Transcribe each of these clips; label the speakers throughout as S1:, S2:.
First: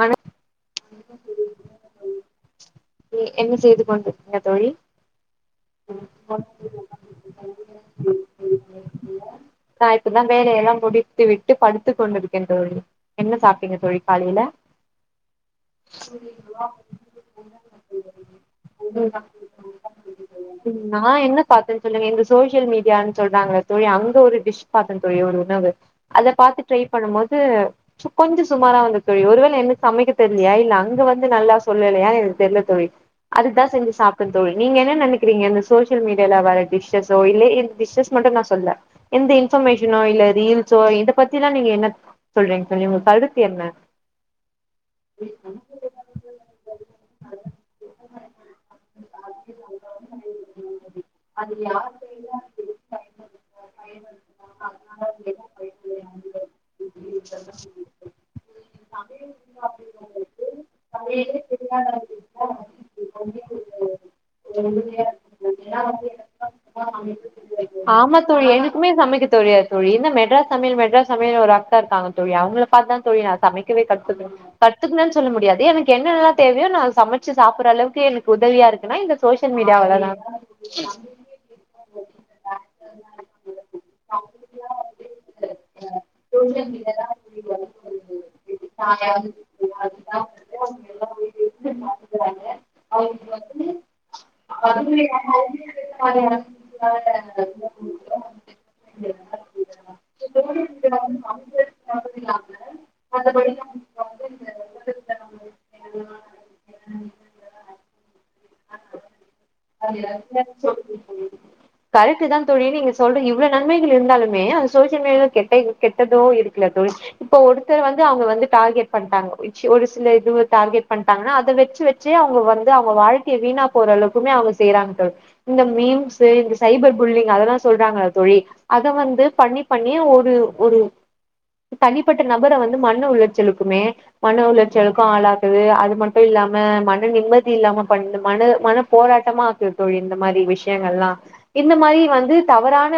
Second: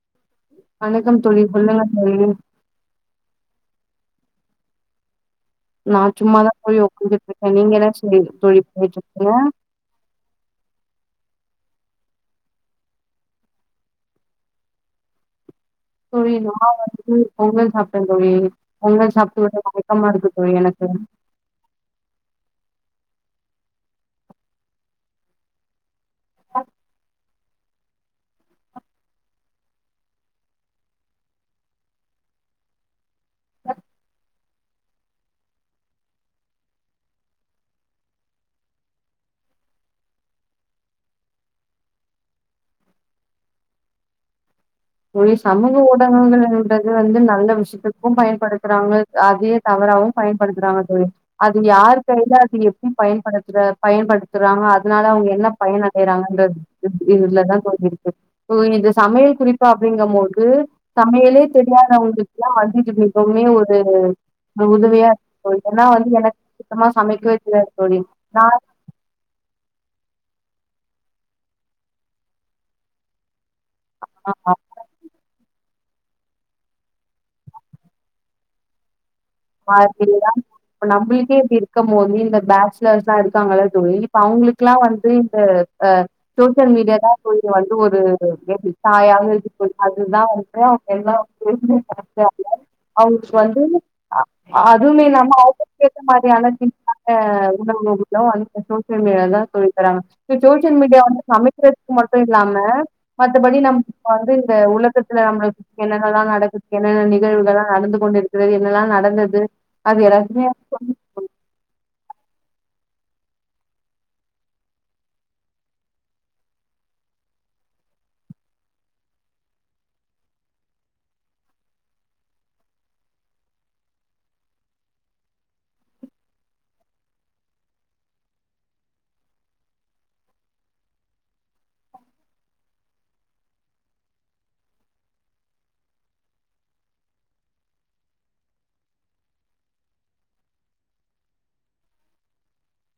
S1: வணக்
S2: வணக்கம் தோழி சொல்லுங்க தோழி
S1: வந்துங்க தோழி
S2: நான் சும்மா தான் தோழி உக்காந்துட்ருக்கேன் நீங்க என்ன பண்றீங்க
S1: நா இப்பதா வேலையெல்லா முடித்து விட்டு படுத்துக் கொண்டுருக்கேன் தோழி என்ன சாப்டீங்க தோழிக்காலையில
S2: தோழி நான் வந்துட்டு பொங்கல் சாப்ட்டேன் தோழி பொங்கல் சாப்ட்டு மயக்கமா இருக்கு தோழி எனக்கு
S1: நா என்ன பாத்தேன் சொல்லுங்க இந்த சோசியல் மீடி பிரியாணி சொல்றாங்க தோழி அங்க ஒரு டிஷ் பாத்தன் தோழி ஒரு உணவு அத பாத்து ட்ரை பண்ணும் போது கொஞ்ச சுமாரா வந்து தோழி ஒருவேள என்னக்கு சமைக்க தெரியலையா இல்ல அங்க வந்து நல்லா சொல்லலையா எனக்கு தெரில தோழி அதுதான் செஞ்சு சாப்புன்னு தோழ் நீங்க என்ன நெனக்கிறிங்க இரு சோசியல் மீடியால வர டிஷ்ஸோ இல்ல டிஷஸ் மட்டும் நான் சொல்ல எந்த இன்ஃபர்மேஷனோ இல்ல ரீல்ஸோ இதை பத்தி எல்லாம் நீங்க என்ன சொல்றீங்க தோழி உங்க கருத்து என்ன
S2: தோழி சமூக ஊடகங்கள்ன்றது வந்து நல்ல விஷயத்துக்கும் பயன்படுத்துறாங்க அதே தவ றா பயன்படுத்துறாங்க தோழி அது யார்ரு கையில அது எப்டி
S1: கைல
S2: பயப பயன்படுத்துறாங்க அதுனால அவங்க என்ன பயனடைறாங்க இதுலதான் தோழி இருக்கு இந்த சமையல் குறி அப்டிங்கும்போது சமையலே தெரியாதவங்களுக்குல்லாம் ஒரே ஒரு உதவியா இருக்கு ஏன்னா வந்து எனக்கு சுத்தமா சமைக்கவே தெரியா தோழி நான்
S1: மெட்ரா சமையல் மெட்ரா சமையல் ஒரு அக்கா இருக்காங்க தோழி அவங்க பார்த்தான் தோழி சமை கத்துக்கணும் கத்துக்கணுனு சொல்ல முடியாது எனக்கு என்னெல்லா தேவையோ நான் சமைச்சு சாப்புற அளவுக்கு எனக்கு உதவியா இருக்குனா இந்த சோசியல் மீடியாவால
S2: அப்டி தான் இப்ப நம்முளுக்கே இப்டி இருக்கும் போது இந்த பேச்சலர்ஸ் லான் இருக்காங்கள தோழி இப்ப அவுங்களுக்குல்லாம் வந்து இந்த அஹ் அ சோசியல் மீடியா தான்
S1: தா
S2: அ அதுமே இல்லாம அவுங்களுக்கு ஏற்ற மாரியான சின் அந்த சோசியல் மீடியால சொல்லி தராங்க சோசியல் மீடியா சமைக்குறதுக்கு மட்டும் இல்லாம மத்தபடி நம்ம வந்து இந்த உலகத்துல நம்ம என்னென்னல்லாம் நடக்குது என்ன நிகழ்வுகலாம் நடந்து கொண்டிருக்கு பிறகு என்னெல்லாம் ந
S1: [inaudible] கரெக்ட்டுதாந் தோழி நீங்க சொல்ற இவ்ளோ நன்மைகள் இருந்தாலுமே அந்த சோசியல் மீடியாவுல்ல கெட்ட கெட்டதோ இருக்குல்ல தோழி இப்போ ஒருத்தர் வந்து அவுங்க வந்து டார்கெட் பண்ட்டாங்க ச்சு ஒரு சில இதுவு டார்கெட் பண்ட்டாங்கன்னா அத வெச்சு வெச்சே அவங்க வந்து அவங்க வாழ் கயே வீணா போற அளவுக்குமே அவங்க செய்றாங்க தோழி இந்த மீம்ஸு இந்த சைபர் புல்லிங் அதெல்லா சொல்றாங்கள தோழி அத வந்து பண்ணி பண்ணி ஒரு ஒரு தனிப்பட்ட நபர வந்து மன உளைச்சலுக்குமே மன உளைச்சலுக்கு ஆளாக்குது அது மட்டு இல்லாம மன நிம்மதி இல்லாம பண்ணு மன மன போராட்டமா ஆக்குது தோழி இந்த மாரி விஷ்யங்கள்ல்லா இந்த மாரி வந்து தவறான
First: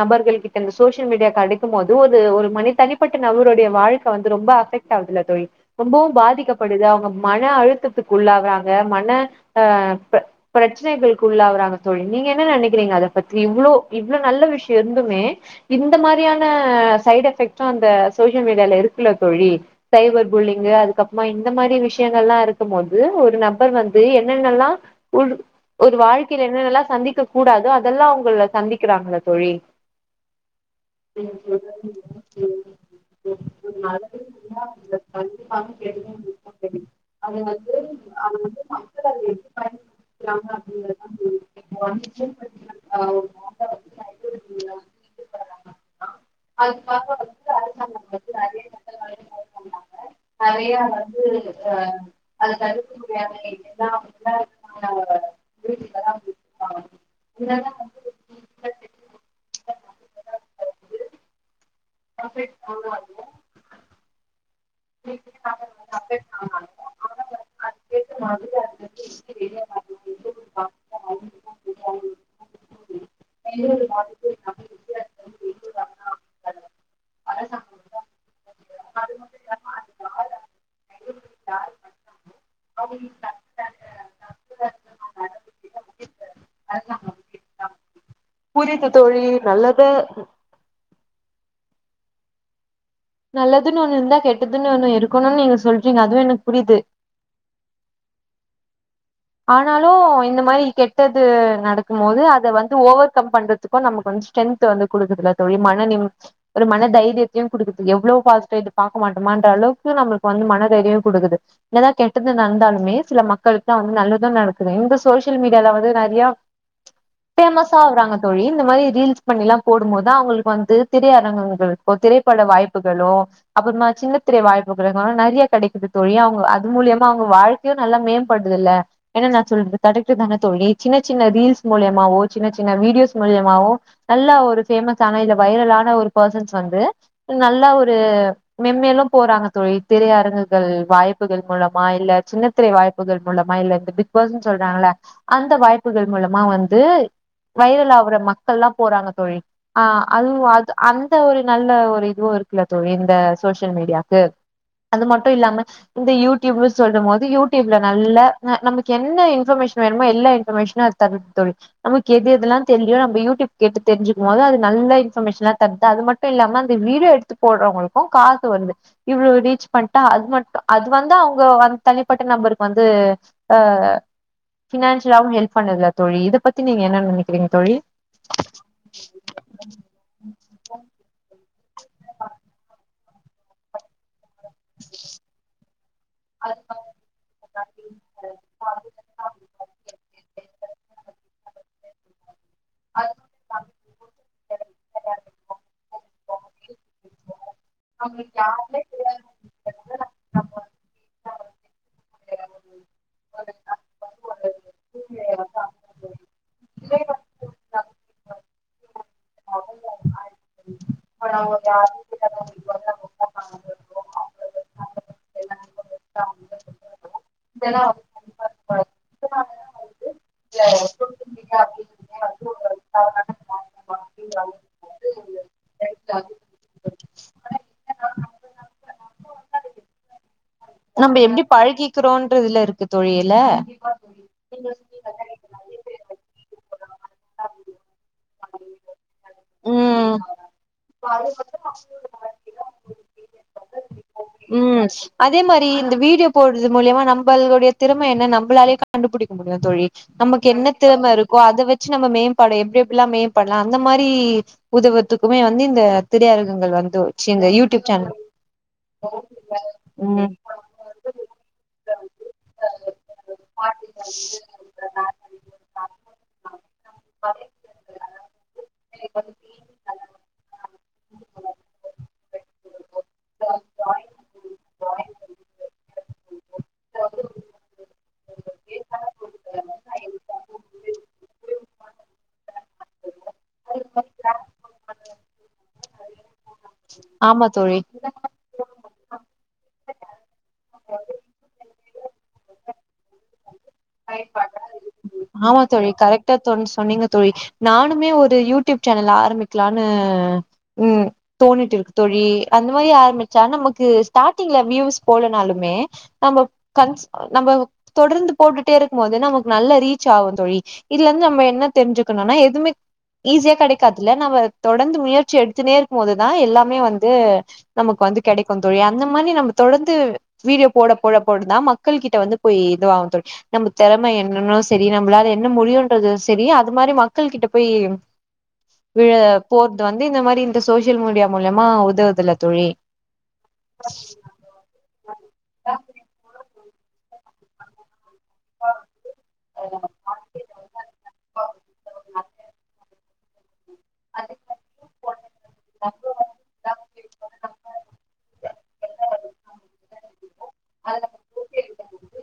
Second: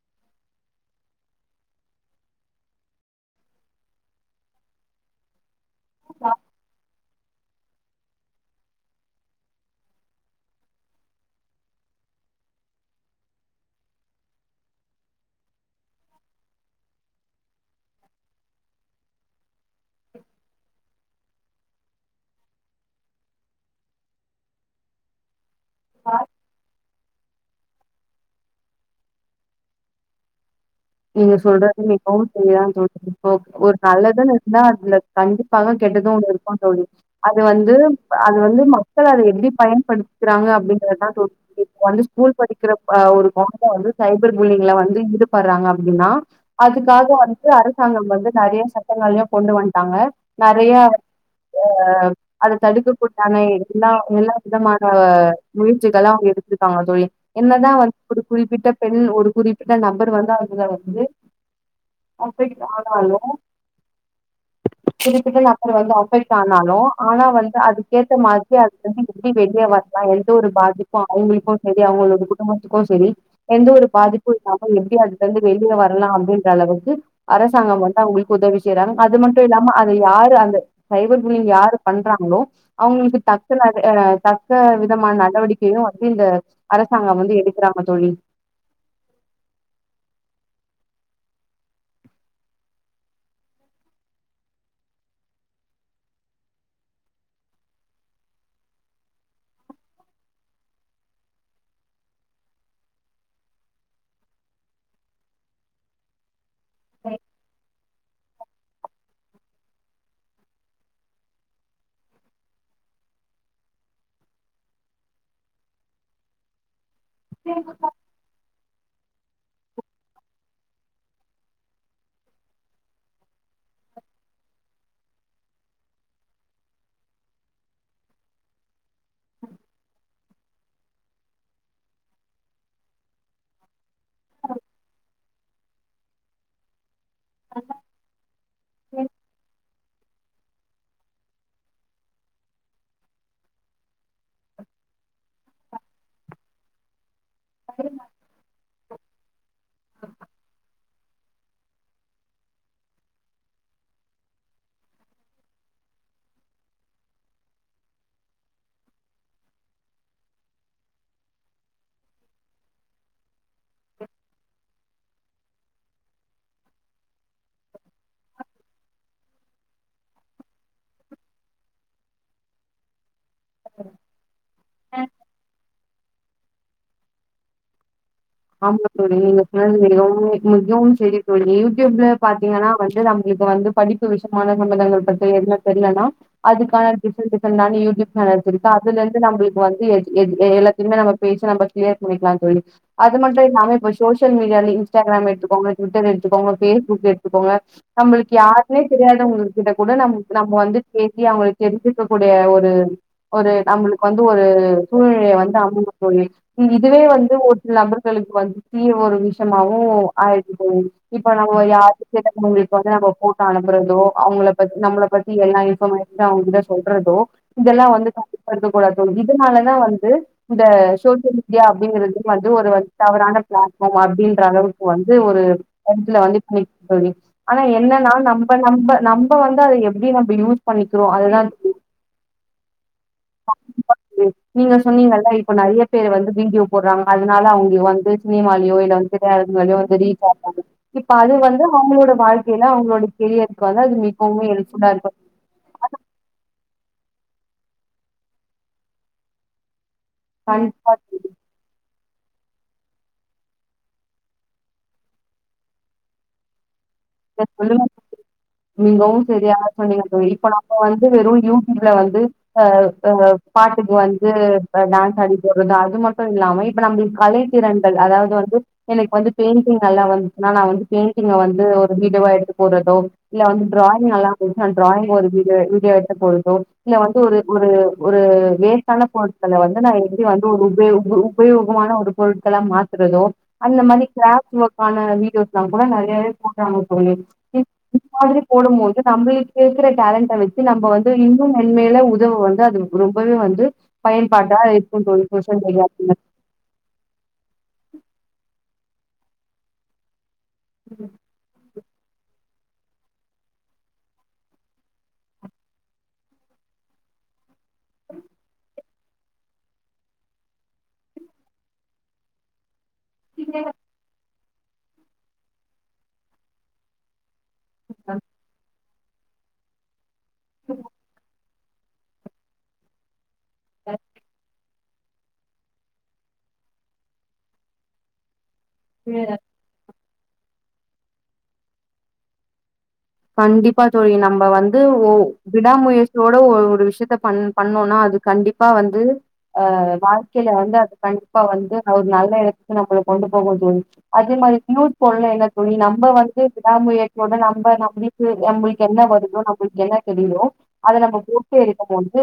S1: நபர்கள் கிட்ட இந்த சோஷியல் மீடியா கெடைக்கும்போது ஒரு ஒரு மனி தனிப்பட்ட நபருடைய வாழ்க்க வந்து ரொம்ப அஃபெக்ட் ஆவுதுல தோழி ரொம்பவு பாதிக்கப்படுது அவங்க மன அழுத்தத்துக்கு உள்ளாகுறாங் ங்க மன அ பிர பிரச்சனைகளுக்கு உள்ளாவுறாங்க தோழி நீங்க என்ன நெனைக்கிறீங்க அத பத்தி இவ்ளோ இவ்ளோ நல்ல விஷ்யோ இருந்துமே இந்த மாரியான சைடு எஃபெக்ட்டு அந்த சோசியல் மீடியால இருக்குல்ல தோழி சைபர் புல்லிங்கு அதுக்கப் புறமா இந்த மாரி விஷ்யங்கள்லா இருக்கும் போது ஒரு நப் நபர் வந்து என்னென்னல்லா உள்ளு ஒரு வாழ்க்கைல என்னென்னல்லா சந்திக்க கூடாதோ அதெல்லா அவுங்கள சந்திக்குறாங்கள தோழி
S2: நீங்க சொல்ற மிகவும் சரிதா தோழி ஒரு நல்லதுன் இருந்தா அதுல கண்டிப்பாக கெட்டது ஒண்ணு இருக்கும் தோழி அது வந்து அது வந் ந்து மக்கள் அத எப்டி பயன்படுத்துறாங்க அப்டிங்கறதா தோழி வந்து ஸ்கூல் படிக்கிற‌ அ ஒரு கொழந்த வந்து சைபர் புல்லிங்குல வந்து ஈடுபடுறாங்க னா அதுக்காக வந்து அரசாங்கம் வந்து நறையா சட்டங்களையு கொண்டு வன்டாங்க நறையா அ அத தடுக்க [unintelligible] எல்லா எல்லா விதமான முயற்சிகளா அவங்க எடுத்துருக்காங்க தோழி என்னதா வந்து ஒரு குறிப்பிட்ட பெண் ஒரு குறிப்பிட்ட நபர் வந்து அவ் ங்கள வந்து [inaudible] ஆனாலு [unintelligible] வந்து அஃபெக்ட் ஆனாலு ஆனா வந்து அதுக்கேத்த மாதிரி அது வந்து எப்டி வெளிய வர்லா எந்த ஒரு பாதிப்பு அவங்களுக்கு சேரி அவங்களோட குடும்பத்துக்கு சேரி எந்த ஒரு பாதிப்பு இல்லாம எப்டி அது வெளிய வர்லா அப்டின்ற அளவுக்கு அரசாங்கம் வந்து அவங்களுக்கு உதவி செய்யறாங்க அது மன் ட்டு நம்ம அத யாரு அந்த சைபர் புல்லிங் யாரு பண்றாங்களோ அவங்களுக்கு தக்க தக்க விதமான நடவடிக்கையு வந்து இந்த அரசாங்கம் வந்து எடுக்குறாங்க தோழி
S1: புரியுது தோழி நல்லது நல்லதுன் ஒண்ணு இருந்தா கெட்டதுன் ஒண்ணு இருக்கணுன் நீங்க சொல்றீங்க அதுவு எனக்கு புரிது ஆனாலு இந்த மாரி கெட்டது நடக்கும் போது அத வந்து ஓவர் கம் பண்றதுக்கு நமக்கு வந்து ஸ்ட்ரென்த் வந்து குடுக்குதுல தோழி மன நிம் ஒரு மன‌ தைரியத்தையு குடுக்குது எவ்ளோ பாஸ்டு இது பாக்க மாட் ஆமான்ற அளவுக்கு நம்மளுக்கு வந்து மன தைரியோ குடுக்குது என்னதா கெட்டது நடந்தாலுமே சில மக்களுக்கு தா வந் நல்லது நடக்குது இந்த சோசியல் மீடியால வந்து நறையா ஃபேமஸ் ஆவுறாங் தோழி இந்த மாரி ரீல்ஸ் பண்ணி எல்லாம் போடும் போதுதா அவங்களுக்கு வந்து திரையரங்குங்களுக்கோ திரைப்பட வாய்ப்புகளோ அப்புறமா சின்ன திரை வாய்ப்புகளு நறையா கெடைக்குது தோழி அவங்க அது மூலியமா அவங்க வாழ்க்கையு நல்லா மேம்படுதுல்ல என்ன நா சொல்றது கரெக்ட்டுதான தோழி சின்ன சின்ன ரீல்ஸ் மூலியமாவோ சின்ன சின்ன வீடியோஸ் மூலியமாவோ நல்லா ஒரு ஃபேமஸ் ஆன இல்ல வைரலான ஒரு போஸ்சன்ஸ் வந்து நல்லா ஒரு மெம்மேலும் போறாங்க தோழி திரையரங்குகள் வாய்ப்புகள் மூலமா இல்ல சின்னத்திரை வாய்ப்புகள் மூலமா இல்ல இந்த பிக் பாஸ்ன்னு சொல்றாங்கள அந்த வாய்ப்புகள் மூலமா வந்து வைரல் ஆகுற மக்கள்லா போறாங்க தோழி ஆ அதுவு அது அந்த ஒரு நல்ல ஒரு இதுவு இருக்குல்ல தோழி இந்த சோசியல் மீடியாக்கு அது மட்டு இல்லாம இந்த யூடியூப் சொல்லு போது யூடியூப்ல நல்ல அ நமக்கு என்ன இன்பர்மேஷன் வேணுமோ எல்லா இன்ஃபர்மேஷனு அது தருது தோழி நமக்கு எது எதல்லா தெர்லியோ நம்ம யூடியூப் கேட்டு தெரிஞ்சுக்கு மோது அது நல்ல இன்ஃபர்மேஷன்லா தருதா அது மட்டு இல்லாம அந்த வீடியோ எடுத்து போடுறவங்களுக்கு காசு வருது இவ்ளோ ரீச் பண்ட்டா அது மட்டு அது வந்து அவுங்க வந் தனிப்பட்ட நம்பருக்கு வந்து ஆ
S2: ஆ
S1: ஃபினான்சியலாவு ஹெல்ப் பண்ணுது தோழி இத பத்தி நீங்க என்ன நெனைக்கிறீங்க தோழி
S2: ஆமா தோழி நீங்க சொன்னது மிகவும் மிகவும் சேரி தோழி யூடியூப்ல பாத்தீங்கன்னா வந்து நம்மளுக்கு வந்து படிப்பு விஷ் மான சமதங்கள் பத்தி எதுனா தெரியலனா அதுக்கான டிஃபரென்சேஷன் தான யூடியூப் மேலத்துருக்கு அதுல இருந்து நம்பளுக்கு வந்து எஜ் எ எல்லாத்திலியுமே நம்ப பேஜ் நம்ப கியர் பண்ணிக்கலா தோழி அது மட்டு இல்லாம இப்ப சோசியல் மீடியால இன்ஸ்டாகிராம் எடுத்துக்கோங்க ட்விட்டர் எடுத்துக்கோங்க பேஸ்புக் எடுத்துக்கோங்க நம்மளுக்கு யாருன்னே தெரியாதவங்ககிட்ட கூட நம் நம்ம வந்து பேசி அவுங்களு தெடுக்கு இருக்கக் கூடிய ஒரு ஒரு நம்மளுக் வந் ஒரு சூழ்நிலைய வந்து அமுங்கு தோழி இதுவே வந்து ஒ லபர்களுக்கு வந்து தீய ஒரு விஷ்யமாவு ஆயிட்டு தோழி இப்ப நம்ம யாருக்கு கேட்டங்களுக்கு வந்து நம்ம போட்டோ அனுப்புறதோ அவுங்கள நம்மள பத்தி எல்லா இன்ஃபர்மேஷனு அவங்கிட்ட சொல்றதோ இதெல்லா வந்துதா கருக்கக்கூடாது தோழி இதுனாலதா வந்து இந்த சோசியல் மீ டியா அப்பிடிங்கறது வந்து ஒரு வந் தவறான பிளாடஃபார்ம் அப்பிடின்ற அளவுக்கு வந்து ஒரு இதுல வந்து இப் நீ இப் நீ ஆனா என்னன்னா நம்ப நம்ப நம்ப வந்து எப்படி நம்ப யூஸ் பண்ணிக்கிறோ
S1: நம்ம எப்பிடி
S2: அதுதா
S1: பழகிக்கிறோ இன்றதுல இருக்கு தோழி இல
S2: நீங்க சொன்னீங்கல்ல இப்ப நெறைய பேர் வந்து வீடியோ போறாங்க அதனால அவிங்க வந்து சினிமாலயோ இல்ல வந்து திரையறங்களயோ வந்து
S1: ம்
S2: ரீச் ஆவாங்க இப்ப அது வந்து அவங்களோட வாழ்க்கையில அவங்களோட கெரியருக்கு வந்து அது மிக
S1: ம் அதே மாரி இந்த வீடியோ போடு இது மூழியமா நம்மளுடைய திறமை என்ன நம்மளாலே கண்டுபுடிக்க முடியு தோழி நமக்கு என்ன
S2: கண்டிப்பா
S1: திறமை இருக்கோ அத வச்சி நம்ம மேம்பாடு எப்பிடி எப்பிடிலா மேம்படலா அந்த மாரி உதவத்துக்குமே வந்து இந்த திரையரகங்கள் வ தோ சி இந்த யூடியூப் சேனல்
S2: செரியா சொன்னிங்க தோழி
S1: ம்
S2: இப்ப நம்ம வந்து வெறு யூடியூப்ல வந்து அ அ பாட்டுக்கு வந்து டான்ஸ் அடி போறது அது மட்டு இல்லாம இப்ப நம்ம கலை திறன்கள் அதாவது வந்து எனக்கு வந்து பெயிண்டிங் நல்லா வந்துச்சன்னா நா வந்து பெயிண்டிங்க வந்து ஒ வீடியோவா எடுத்து போறதோ இல்ல வந்து டிராயிங் நல்லா செஞ்சு அந்த டிராயிங் ஒரு வீடியோ எடுத்து போறதோ இல்ல வந்து ஒரு ஒரு ஒரு வேஸ்டான பொருட்கள வந்து நா எப்டி வந்து ஒரு உப உபயோகமான ஒரு பொருட்களா மாத்துறதோ அந்த மாதிரி கிராப்ட் ஒர்கான வீடியோஸ் நாங்க கூட நிறையவே தாங்க தோழி
S1: ஆமா தோழி
S2: இது மாதிரி போடும் போது நம்மளுக்குக்கிற டேலண்ட வச்சு நம்ம வந்து இன்னும் மென் மேலும் உய் பயன்பாட்டா இருக்கும் தோழி சோஷியல்
S1: ஆமா
S2: மீடியா
S1: தோழி
S2: அப்படிங்கிறது.
S1: கரக்டா தோ சொன்னீங்க த தோழி நானுமே ஒரு யூடியூப் சேனல் ஆரம்பிக்கலான்னு ம் தோணிட்டு இருக்கு தோழி அந்த மாதிரி ஆரம்பிச்சா நமக்கு ஸ்டார்டிங்ல வியூஸ் போலனாலுமே நம்ம கன்ஸ் நம்ம தொடர்ந்து போட்டுட்டே இருக்கும் போது நமக்கு நல்ல ரீச் ஆவுந் தோழி இதுல இருந்து நம்ம என்ன தெரிஞ்சுக்கணுனா எதுவுமே ஈஸியா கெடைக்காதுல நாம்ப தொடர்ந்து முயற்சி எடுத்துன்னே இருக்கும் போதுதான் எல்லாமே வந்து நமக்கு வந்து கெடைக்கு தோழி அந் இந்த மாரி நம்ம தொடந்து வீடியோ போட போட போட தா மக் கள் கிட்ட வந்து போய் இதுவாகு தோழி நம்ம தெறம என்னன்னு சரி நம்மளால என்ன முடியுன்றது சரி அது மாரி மக்கள் கிட்ட போய் விழ போர்து வந் இந்த மாரி இந்த சோசியல் மீடியா மூலியமா உதவுதுல தோழி
S2: கண்டிப்பா தோழி நம்ம வந்து ஓ விடாமுயற்சியோட ஒ ஒரு விஷயத்த பண் பண்ணோனா அதுக் கண்டிப்பா வந்து அ வாழ்க்கைல வந்து அது கண்டிப்பா வந்து அது ஒரு நல்ல எடத்துக்கு நம்ம கொண்டு போகுந் தோழி அதே மாரி நியூஸ் போலே தோழி நம்ம வந்து விடாமுயற் யோட நம்ப நம் நம்மளுக்கு என்ன வருதோ நம்மளுக்கு என்ன தெரியுதோ அத நம்ம போட்டே எடுக்கும் போது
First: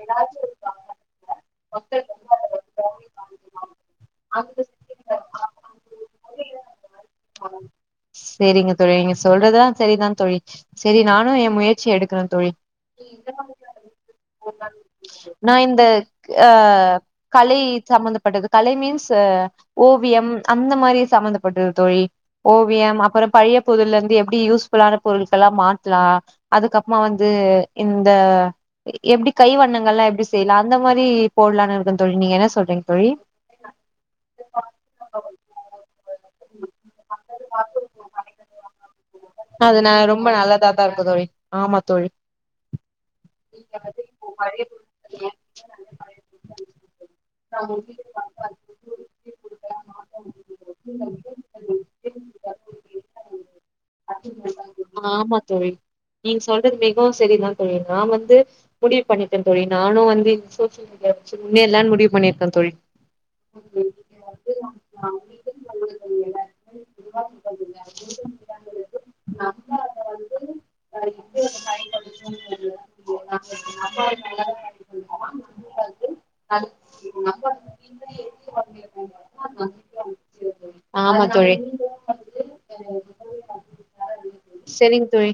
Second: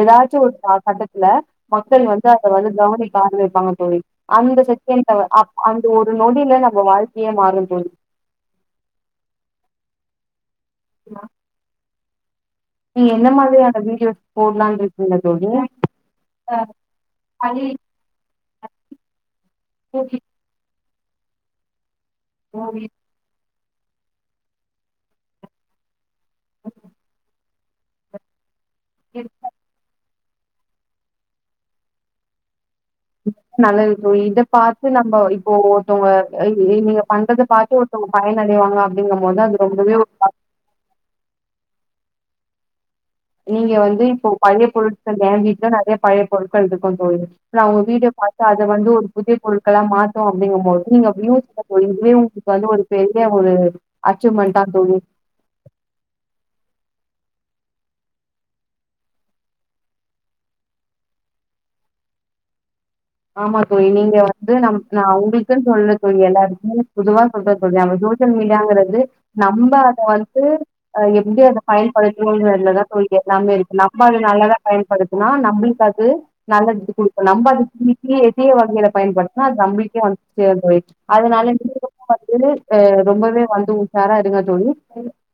S2: ஏதாச்சு ஒரு ஆ கட்டத்துல மக்கள் வந்து அத வந்து கவனிக்க ஆரம்பிப்பாங்க தோழி அந்த செகண்ட் அந்த ஒரு நொடில நம்ம வாழ்க்கையே மாறும் தோழி
S1: சேரிங்க தோழி நீங்க சொல்றதுல்லா சரிதான் தோழி சேரி நானு ஏ முயற்சி எடுக் குறேன் தோழி
S2: நீங்க என்ன மாரியான வீடியோஸ் போடலான் இருக்
S1: நா இந்த ஆ கலை சம்பந்தப்பட்டது கலை மீன்ஸ் ஓவியம் அந்த மாரி சம்மந்தப்பட்டது தோழி ஓவியம் அப்றம் பழைய பொருள்லேந்து எப்டி யூஸ்ஃபுல்லான பொருட்கலா மாத்தாலா
S2: தோழி
S1: அதுக்கப்புறமா வந்து இந்த எப்டி கை வண்ணங் அ எப்டி செய்லா அந்த மாரி போடலானு இருக்கே தோழி நீங்க என்ன சொல்றீங்க தோழி
S2: நல்லது தோழி இத பாத்து நம்ம இப்போ ஒருத்தவங்க நீங்க பண்றத பாத்து ஒருத்தவங்க பயனடைவாங்க அப்டிங்கும்போது அது
S1: நா
S2: ரொம்பவே ஒரு
S1: ரொம்ப
S2: மாரி
S1: நல்லதாதா இருக்கு தோழி ஆமா தோழி
S2: நீங்க வந்து இப்போ பழைய பொருட்கள்ள எ வீட்டுல நறையா பழைய பொருட்கள் இருக்கு தோழி நா உங்க வீடு பாத்து அத வந்து ஒரு புதிய பொருட்களா மாத்தோ அப்டிங்கும் போது நீங்க அப்டியு இதுவே உங்களுக்கு வந்து ஒரு பெரிய ஒரு அச்சீவ்மெண்ட் தா தோழி
S1: ஆமா தோழி நீங்க [unintelligible] சரிதா தோழி நா வந்து முடிவு பண்ணி டே தோழி நானு வந்து சோசியல் மீடியா வச்சு முன்னேறுல்லாம்னு முடிவு பண்ணிருக்கே தோழி
S2: ஆமா தோழி நீங்க வந்து நம் உங்களுக்குன்னு சொல்லல தோழி எல்லாருக்குமே பொதுவா சொல்றே தோழி நம்ம சோஷியல் மீடியங்கிறது நம்ம அத வந்து அ எப்டி அத பயன்படுத்தணும்ங்கதுலதா தோழி எல்லாமே இருக்கு நம்ம நல்லதா பயன்படுத்துனா நம்மளுக்கு அது நல்லது கொடுக்கு நம்ம அது [unintelligible] [unintelligible] எடிய வகையில பயன்படுத்தினா அது நம்பளுக்கே வந்து சேரு தோழி அதனால நீ வந்து அ ரொம்பவே வந்து உஷாரா இருங்க தோழி
S1: செரிங்க தோழி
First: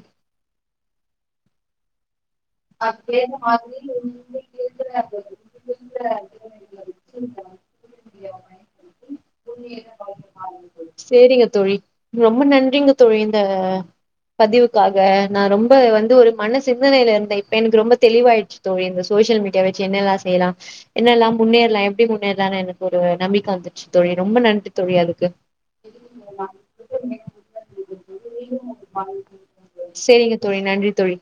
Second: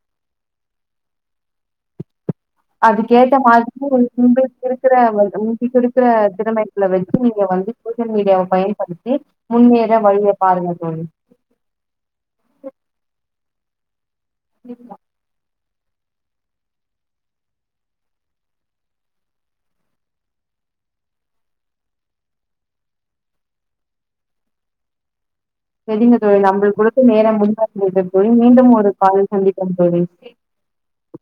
S2: அதுக்கேத்த மாதிரி உ முபிடுக்கற முன்படுக்கிற திறமைப்புல வச்சு நீங்க வந்து சோசியல் மீடியாவை பயன்படுத்தி முன்னேற வழிய பாருங்க தோழி
S1: சேரிங்க ஆ பதிவுக்காக நா ரொம் இப்ப வந்து ஒரு மன சிந்தனைல இருந்த இப் இப்ப எனக்கு ரொம்ப தெளிவாயிடுச்சு தோழி இந்த சோசியல் மீடியா வச்சு என்னெல்லா செய்யலா என்னெல்லா முன்னேறலா எப்படி முன்னேறலான்னு எனக்கு ஒரு நம்பிக்கை வந்துருச்சு தோழி ரொம்ப நன்றி தொழி அதுக்கு
S2: செரிங்க தொழி நம்மள்க் குடுத்தநேர [unintelligible] தொழி மீண்டு ஒரு கால்ல சந்திப்போ தோழி
S1: சேரிங்க தோழி நன்றி தோழி